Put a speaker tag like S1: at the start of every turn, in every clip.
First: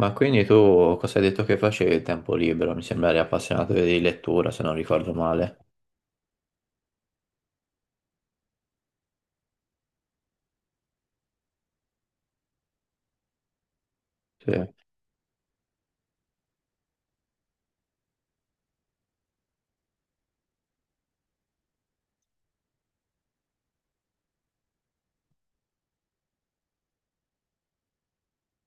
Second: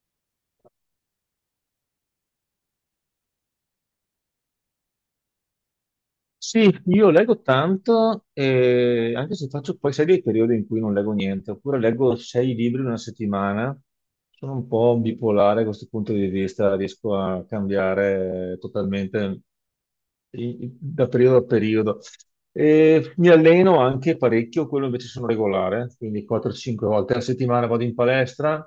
S1: Ma quindi tu cosa hai detto che facevi il tempo libero? Mi sembra eri appassionato di lettura, se non ricordo male.
S2: Sì, io leggo tanto, e anche se faccio poi, sai, dei periodi in cui non leggo niente, oppure leggo sei libri in una settimana.
S1: Sì,
S2: Sono un po' bipolare da questo punto di vista, riesco a cambiare totalmente da periodo a periodo. E mi alleno anche parecchio, quello invece sono regolare, quindi 4-5 volte alla settimana vado in palestra.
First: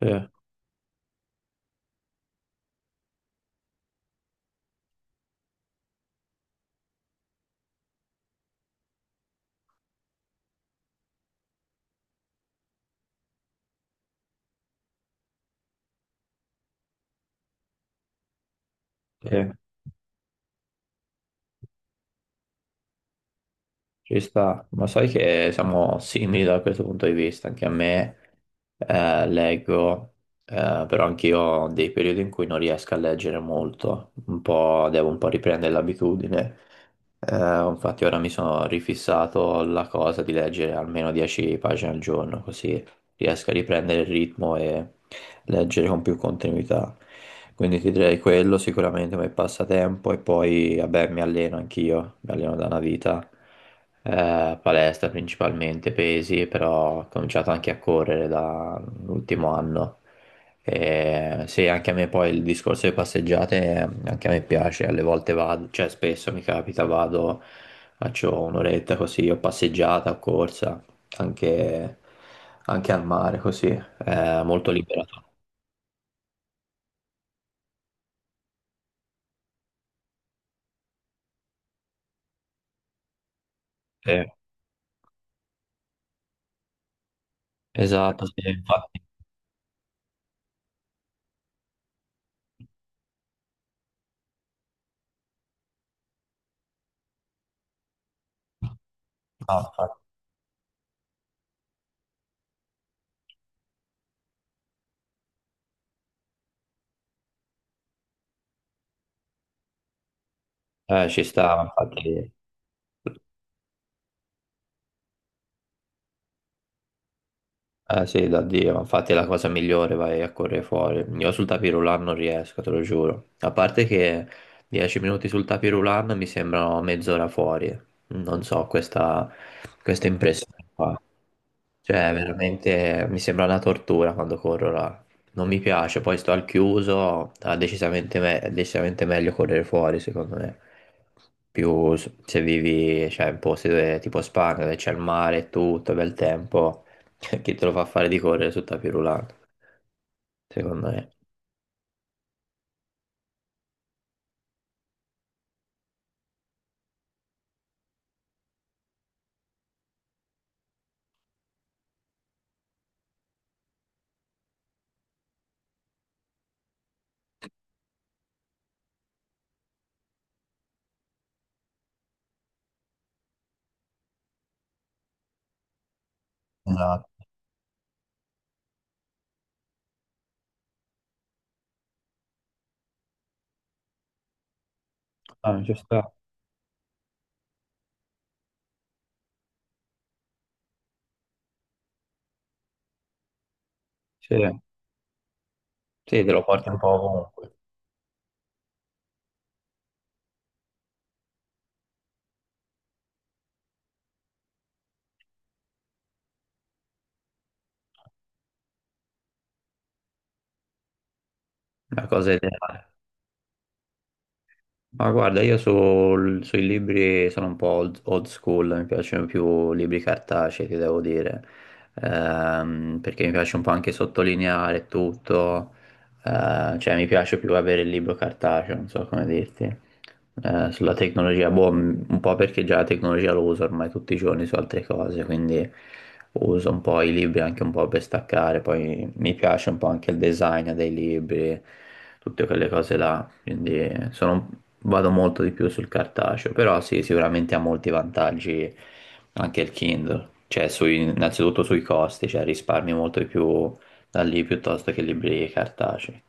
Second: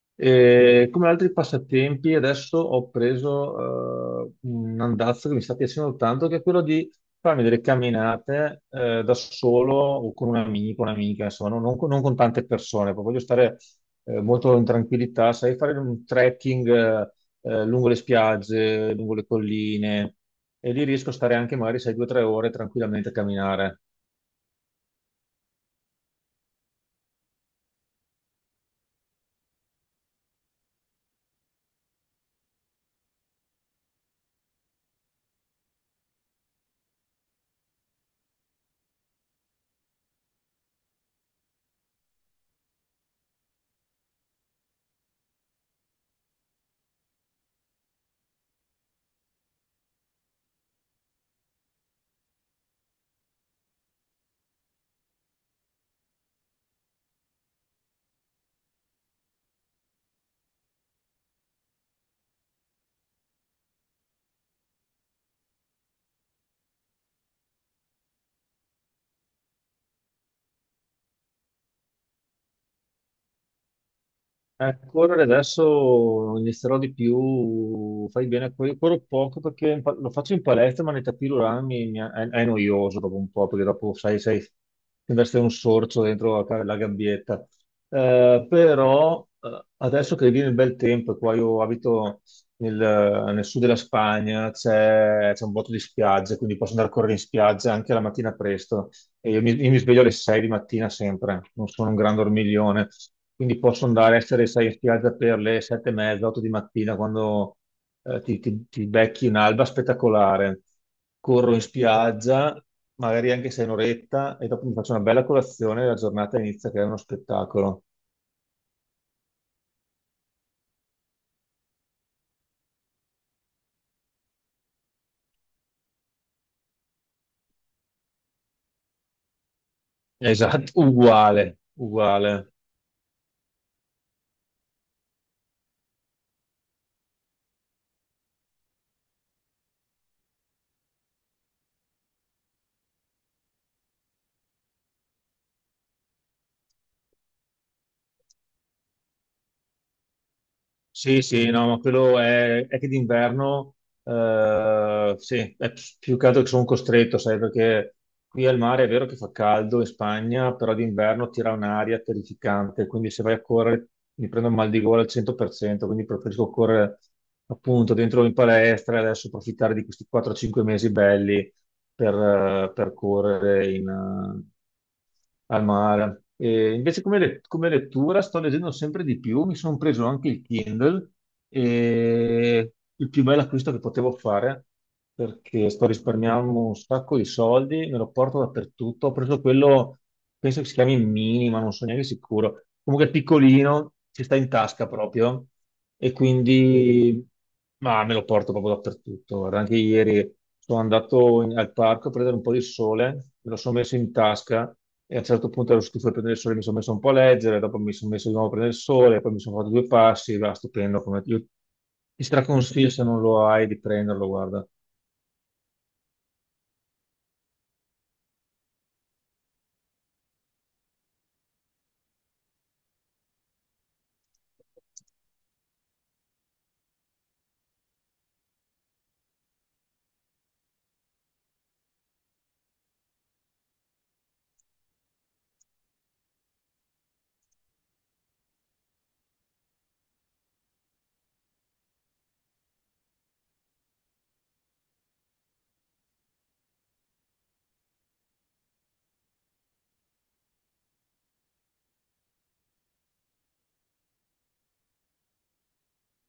S1: sì,
S2: E come altri passatempi, adesso ho preso un andazzo che mi sta piacendo tanto, che è quello di farmi delle camminate da solo o con un amico, un'amica, insomma, non con tante persone, poi voglio stare molto in tranquillità, sai, fare un trekking lungo le spiagge, lungo le
S1: sì,
S2: colline, e lì riesco a stare anche magari, sai, due o tre ore tranquillamente a camminare.
S1: ci sta. Ma sai che siamo simili da questo punto di vista. Anche a me leggo, però anch'io ho dei periodi in cui non riesco a leggere molto. Un po', devo un po' riprendere l'abitudine. Eh, Infatti ora mi sono rifissato la cosa di leggere almeno 10 pagine al giorno, così riesco a riprendere il ritmo e leggere con più continuità. Quindi ti direi quello sicuramente come passatempo e poi vabbè mi alleno anch'io, mi alleno da una vita, palestra principalmente, pesi, però ho cominciato anche a correre dall'ultimo anno. E sì, anche a me poi il discorso delle passeggiate, anche a me piace, alle volte vado, cioè spesso mi capita, vado, faccio un'oretta così, o passeggiata, o corsa, anche, anche al mare così, è molto
S2: Correre
S1: liberato.
S2: adesso inizierò di più, fai bene, a correre. Corro poco perché lo faccio in palestra, ma nei tapis roulant è noioso dopo un po', perché dopo
S1: Sì,
S2: sai, ti investe un sorcio dentro la gabbietta.
S1: esatto, sì, infatti,
S2: Però adesso che viene il bel tempo, qua io abito nel sud della Spagna, c'è un botto di spiagge, quindi posso andare a correre in spiaggia anche la mattina presto. E io mi,
S1: no,
S2: io mi sveglio alle 6 di mattina sempre, non sono un gran dormiglione, quindi posso andare a essere, sai, in spiaggia per le 7 e mezza, 8 di mattina quando ti becchi un'alba spettacolare.
S1: ci
S2: Corro in
S1: stava, infatti,
S2: spiaggia, magari anche se è un'oretta, e dopo mi faccio una bella colazione e la giornata inizia che è uno spettacolo.
S1: sì, da Dio, ma infatti è la cosa migliore, vai a correre fuori. Io sul tapirulan non riesco, te lo giuro. A parte che 10 minuti sul tapirulan mi sembrano mezz'ora fuori, non so, questa impressione
S2: Esatto,
S1: qua.
S2: uguale,
S1: Cioè,
S2: uguale.
S1: veramente mi sembra una tortura quando corro là. Non mi piace, poi sto al chiuso, decisamente è decisamente meglio correre fuori, secondo me. Più se vivi, cioè, in posti dove, tipo Spagna, dove c'è il mare e tutto, bel tempo, chi te lo fa fare di correre su tapis roulant, secondo me.
S2: Sì, sì, no, ma quello è che d'inverno, sì, più che altro che sono costretto, sai, perché qui al mare è vero che fa caldo in Spagna, però d'inverno tira un'aria terrificante, quindi se vai a correre mi prendo il mal di gola al 100%, quindi preferisco correre appunto dentro in palestra e adesso approfittare di questi 4-5 mesi belli per correre in, al mare. E invece come,
S1: Esatto,
S2: come lettura sto leggendo sempre di più, mi sono preso anche il Kindle e il più bello acquisto che potevo fare
S1: ah,
S2: perché
S1: ci
S2: sto
S1: sta.
S2: risparmiando un sacco di soldi, me lo porto dappertutto. Ho preso quello, penso che si chiami Mini, ma non sono neanche sicuro. Comunque è piccolino, ci sta in
S1: Sì.
S2: tasca proprio e
S1: Sì, te lo porti un po'
S2: quindi
S1: ovunque,
S2: ma me lo porto proprio dappertutto. Guarda, anche ieri sono andato al parco a prendere un po' di sole, me lo sono messo in tasca e a un certo punto ero stufo di prendere il sole, mi sono messo un po' a leggere, dopo mi sono messo di nuovo a prendere il sole, poi mi sono fatto due passi, va stupendo. Come io
S1: la
S2: ti
S1: cosa ideale.
S2: straconsiglio se non lo hai di prenderlo, guarda.
S1: Ma guarda, io sui libri sono un po' old, old school, mi piacciono più libri cartacei, ti devo dire. Perché mi piace un po' anche sottolineare tutto, cioè mi piace più avere il libro cartaceo, non so come dirti. Sulla tecnologia, boh, un po' perché già la tecnologia lo uso ormai tutti i giorni su altre cose, quindi uso un po' i libri anche un po' per staccare, poi mi piace un po' anche il design dei libri, tutte quelle cose là, quindi sono, vado molto di più sul cartaceo, però sì, sicuramente ha molti vantaggi anche il Kindle, cioè innanzitutto sui costi, cioè risparmi molto di più da lì piuttosto che libri cartacei.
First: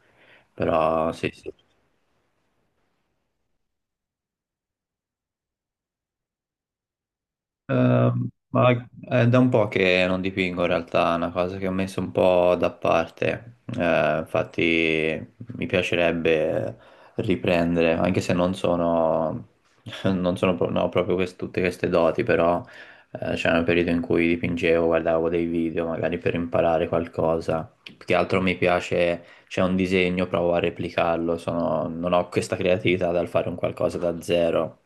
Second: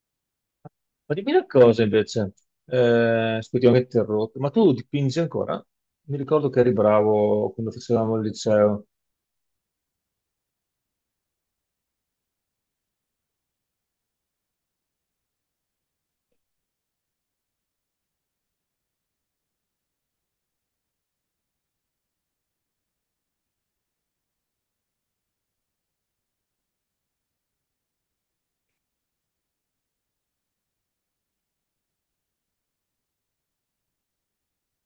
S1: Però
S2: Ma
S1: sì,
S2: dimmi una
S1: sì.
S2: cosa invece, scusi, ho interrotto, ma tu dipingi ancora? Mi ricordo che eri bravo quando facevamo il
S1: Ma
S2: liceo.
S1: è da un po' che non dipingo in realtà, è una cosa che ho messo un po' da parte. Infatti mi piacerebbe riprendere, anche se non sono, non ho proprio tutte queste doti, però c'era un periodo in cui dipingevo, guardavo dei video magari per imparare qualcosa. Più che altro mi piace, c'è un disegno, provo a replicarlo, non ho questa creatività dal fare un qualcosa da zero,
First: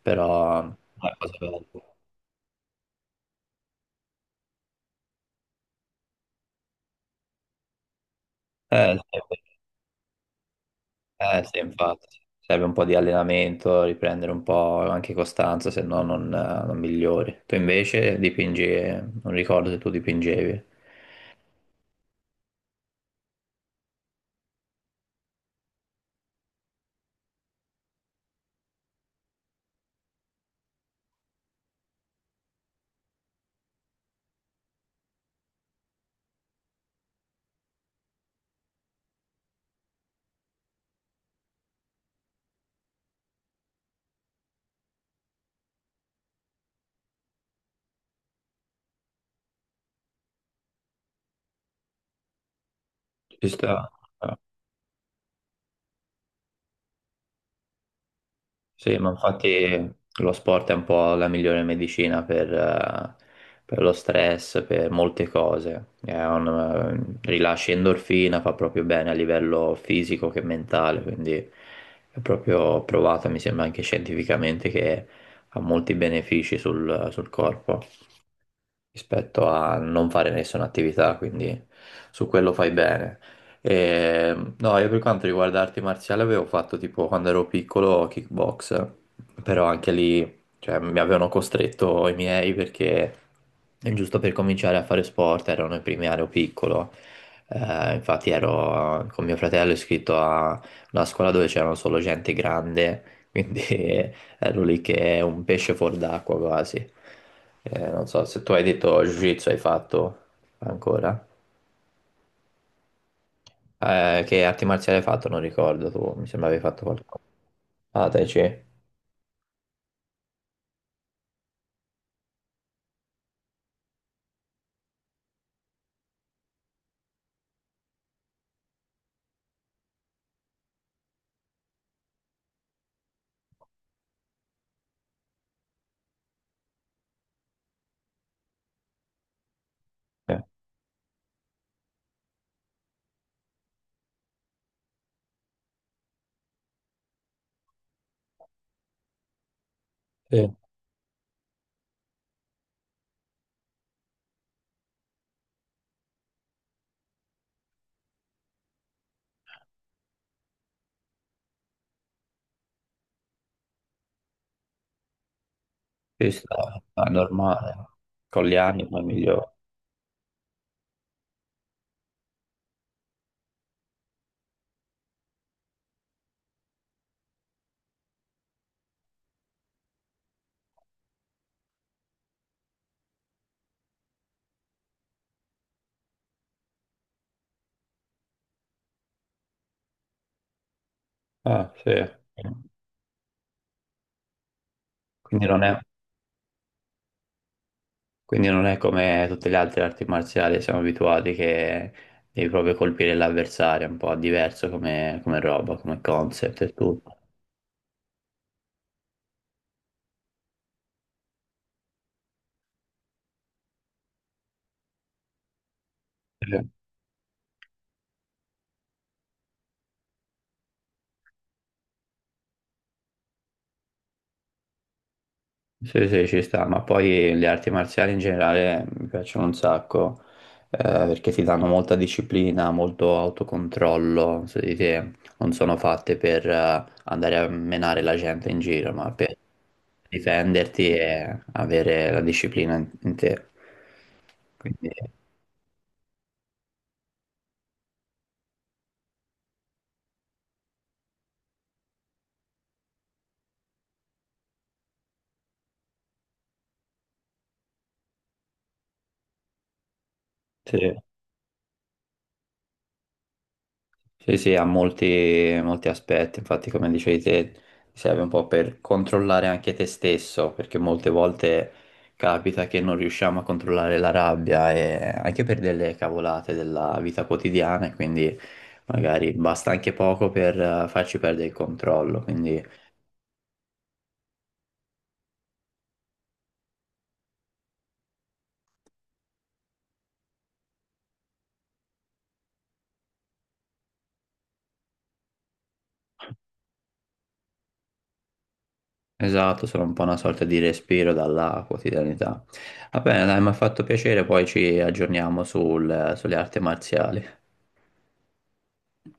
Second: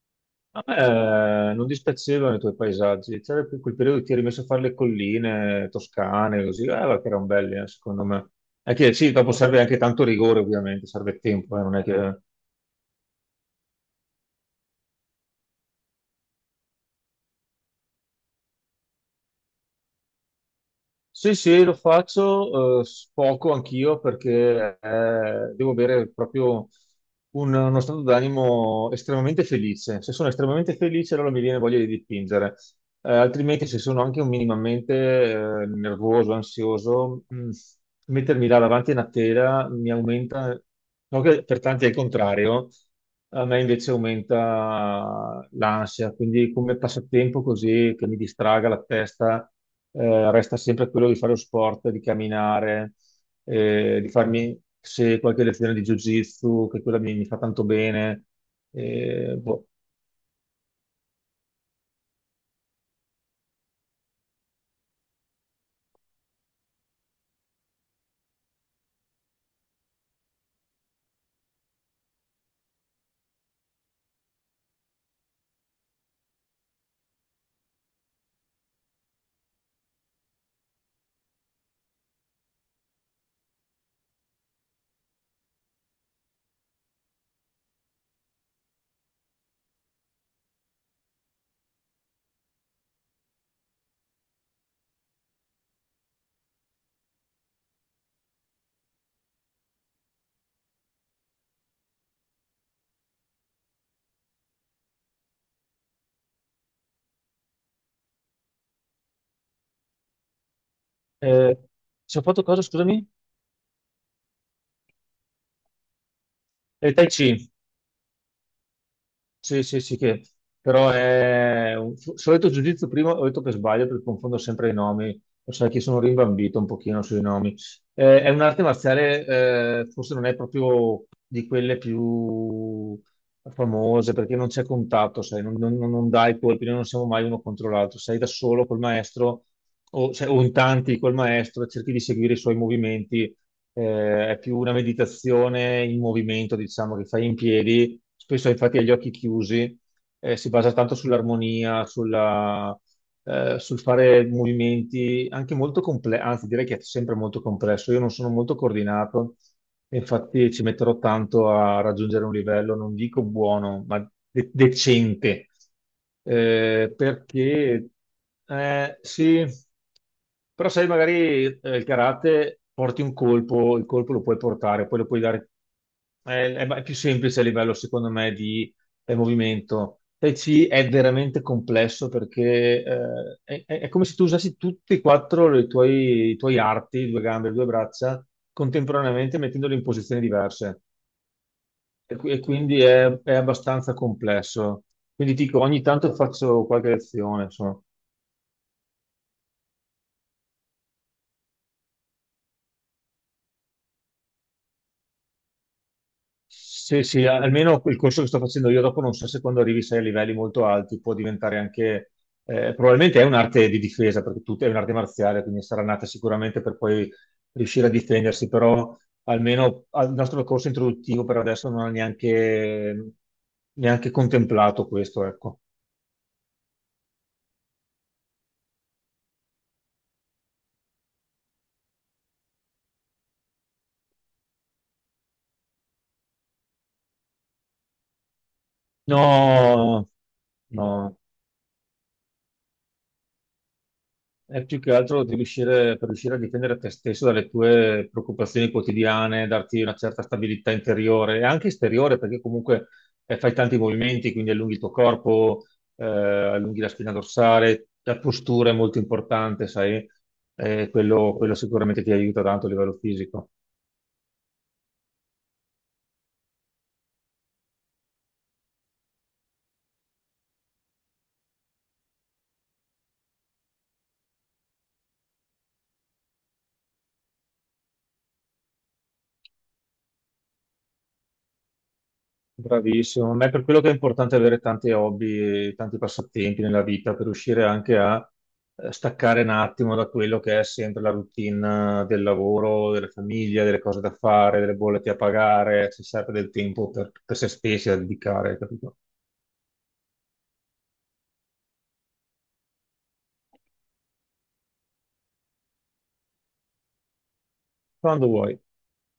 S1: però
S2: A
S1: è una cosa
S2: me
S1: bella.
S2: non dispiacevano i tuoi paesaggi, c'era più quel periodo che ti eri messo a fare le colline toscane, così, ma che erano belli, secondo me. È che sì,
S1: Sì,
S2: dopo serve anche tanto rigore, ovviamente, serve
S1: sì,
S2: tempo, non è che
S1: infatti, serve un po' di allenamento, riprendere un po' anche costanza, se no non, non migliori. Tu invece dipingi, non ricordo se tu dipingevi.
S2: sì, sì, lo faccio poco anch'io perché devo avere proprio uno stato d'animo estremamente felice. Se sono estremamente felice, allora mi viene voglia di dipingere. Altrimenti, se sono anche un minimamente nervoso, ansioso, mettermi là davanti a una tela mi aumenta, no che per tanti è il contrario, a me invece aumenta l'ansia. Quindi, come passatempo così che mi distraga la testa resta sempre quello di fare lo sport, di camminare,
S1: Ci sta.
S2: di farmi se qualche lezione di Jiu-Jitsu, che quella mi fa tanto bene.
S1: Sì, ma
S2: Boh.
S1: infatti lo sport è un po' la migliore medicina per lo stress, per molte cose. È un, rilascia endorfina, fa proprio bene a livello fisico che mentale, quindi è proprio provato, mi sembra anche scientificamente, che ha molti benefici sul, sul corpo rispetto a non fare nessuna attività, quindi su quello fai bene. E, no, io per quanto riguarda arti marziali avevo fatto tipo quando ero piccolo kickbox, però anche lì, cioè, mi avevano costretto i miei perché giusto per cominciare a fare sport erano i primi anni ero piccolo. Infatti ero con mio fratello iscritto a una scuola dove c'erano solo gente grande, quindi ero lì che è un pesce fuor d'acqua quasi. Non so, se tu hai detto Jiu-Jitsu hai fatto ancora.
S2: Eh, ci ho fatto cosa, scusami?
S1: Che arti marziali hai fatto? Non ricordo, tu mi sembra avevi fatto
S2: Tai
S1: qualcosa.
S2: Chi.
S1: Ah, Tai Chi.
S2: Sì, sì, sì, che però è solito giudizio prima, ho detto per sbaglio perché confondo sempre i nomi, lo sai che sono rimbambito un pochino sui nomi. È un'arte marziale, forse non è proprio di quelle più famose perché non c'è contatto, sai, non dai colpi, noi non siamo mai uno contro l'altro, sei da solo col maestro o, se- o in tanti col maestro, e cerchi di seguire i suoi movimenti. È più una meditazione in movimento, diciamo, che fai in piedi, spesso infatti agli occhi chiusi, si
S1: Sì,
S2: basa tanto sull'armonia, sulla, sul fare movimenti anche molto complessi, anzi direi che è sempre molto complesso. Io non sono molto coordinato, e infatti ci metterò tanto a raggiungere un livello, non dico buono, ma decente,
S1: ci sta,
S2: eh,
S1: ma è normale.
S2: perché
S1: Con gli anni poi
S2: sì,
S1: migliore.
S2: però sai, magari il karate porti un colpo, il colpo lo puoi portare, poi lo puoi dare. È, è più semplice a livello, secondo me, di del movimento. Tai Chi è veramente complesso perché è come se tu usassi tutti e quattro i tuoi arti, due gambe, due braccia, contemporaneamente mettendoli in posizioni diverse.
S1: Ah, sì.
S2: E quindi è abbastanza complesso. Quindi
S1: Quindi
S2: dico,
S1: non è,
S2: ogni tanto faccio qualche lezione, insomma.
S1: quindi non è come tutte le altre arti marziali, siamo abituati che devi proprio colpire l'avversario, è un po' diverso come, come roba, come concept e
S2: Sì,
S1: tutto.
S2: sì, almeno il corso che sto facendo io dopo non so se quando arrivi sei a livelli molto alti può diventare anche, probabilmente è un'arte di difesa, perché tu è un'arte marziale, quindi sarà nata sicuramente per poi riuscire a difendersi, però almeno al nostro corso introduttivo per adesso non ha neanche, neanche contemplato questo, ecco.
S1: Sì, sì, ci sta, ma poi le arti marziali in generale mi piacciono un sacco, perché ti danno molta disciplina, molto autocontrollo su di te, non sono fatte per andare a menare la gente in giro, ma per
S2: No,
S1: difenderti
S2: no.
S1: e avere la disciplina in, in te.
S2: È più
S1: Quindi,
S2: che altro di riuscire, per riuscire a difendere te stesso dalle tue preoccupazioni quotidiane, darti una certa stabilità interiore e anche esteriore, perché comunque fai tanti movimenti, quindi allunghi il tuo corpo, allunghi la spina dorsale, la postura è molto importante, sai.
S1: sì.
S2: Quello sicuramente ti aiuta tanto a livello fisico.
S1: Sì, sì, ha molti, molti aspetti, infatti come dicevi te, ti serve un po' per controllare anche te stesso, perché molte volte capita che non riusciamo a controllare la rabbia e anche per delle cavolate della vita quotidiana, e quindi magari basta anche poco per farci perdere il controllo, quindi
S2: Bravissimo, ma è per quello che è importante avere tanti hobby e tanti passatempi nella vita per riuscire anche a staccare un attimo da quello che è sempre la routine del lavoro, della famiglia, delle cose da fare, delle bollette a pagare, si serve del tempo per se stessi da dedicare, capito?
S1: esatto, sono un po' una sorta di respiro dalla quotidianità. Va bene, dai, mi ha fatto piacere, poi ci aggiorniamo sulle arti marziali.
S2: Quando vuoi.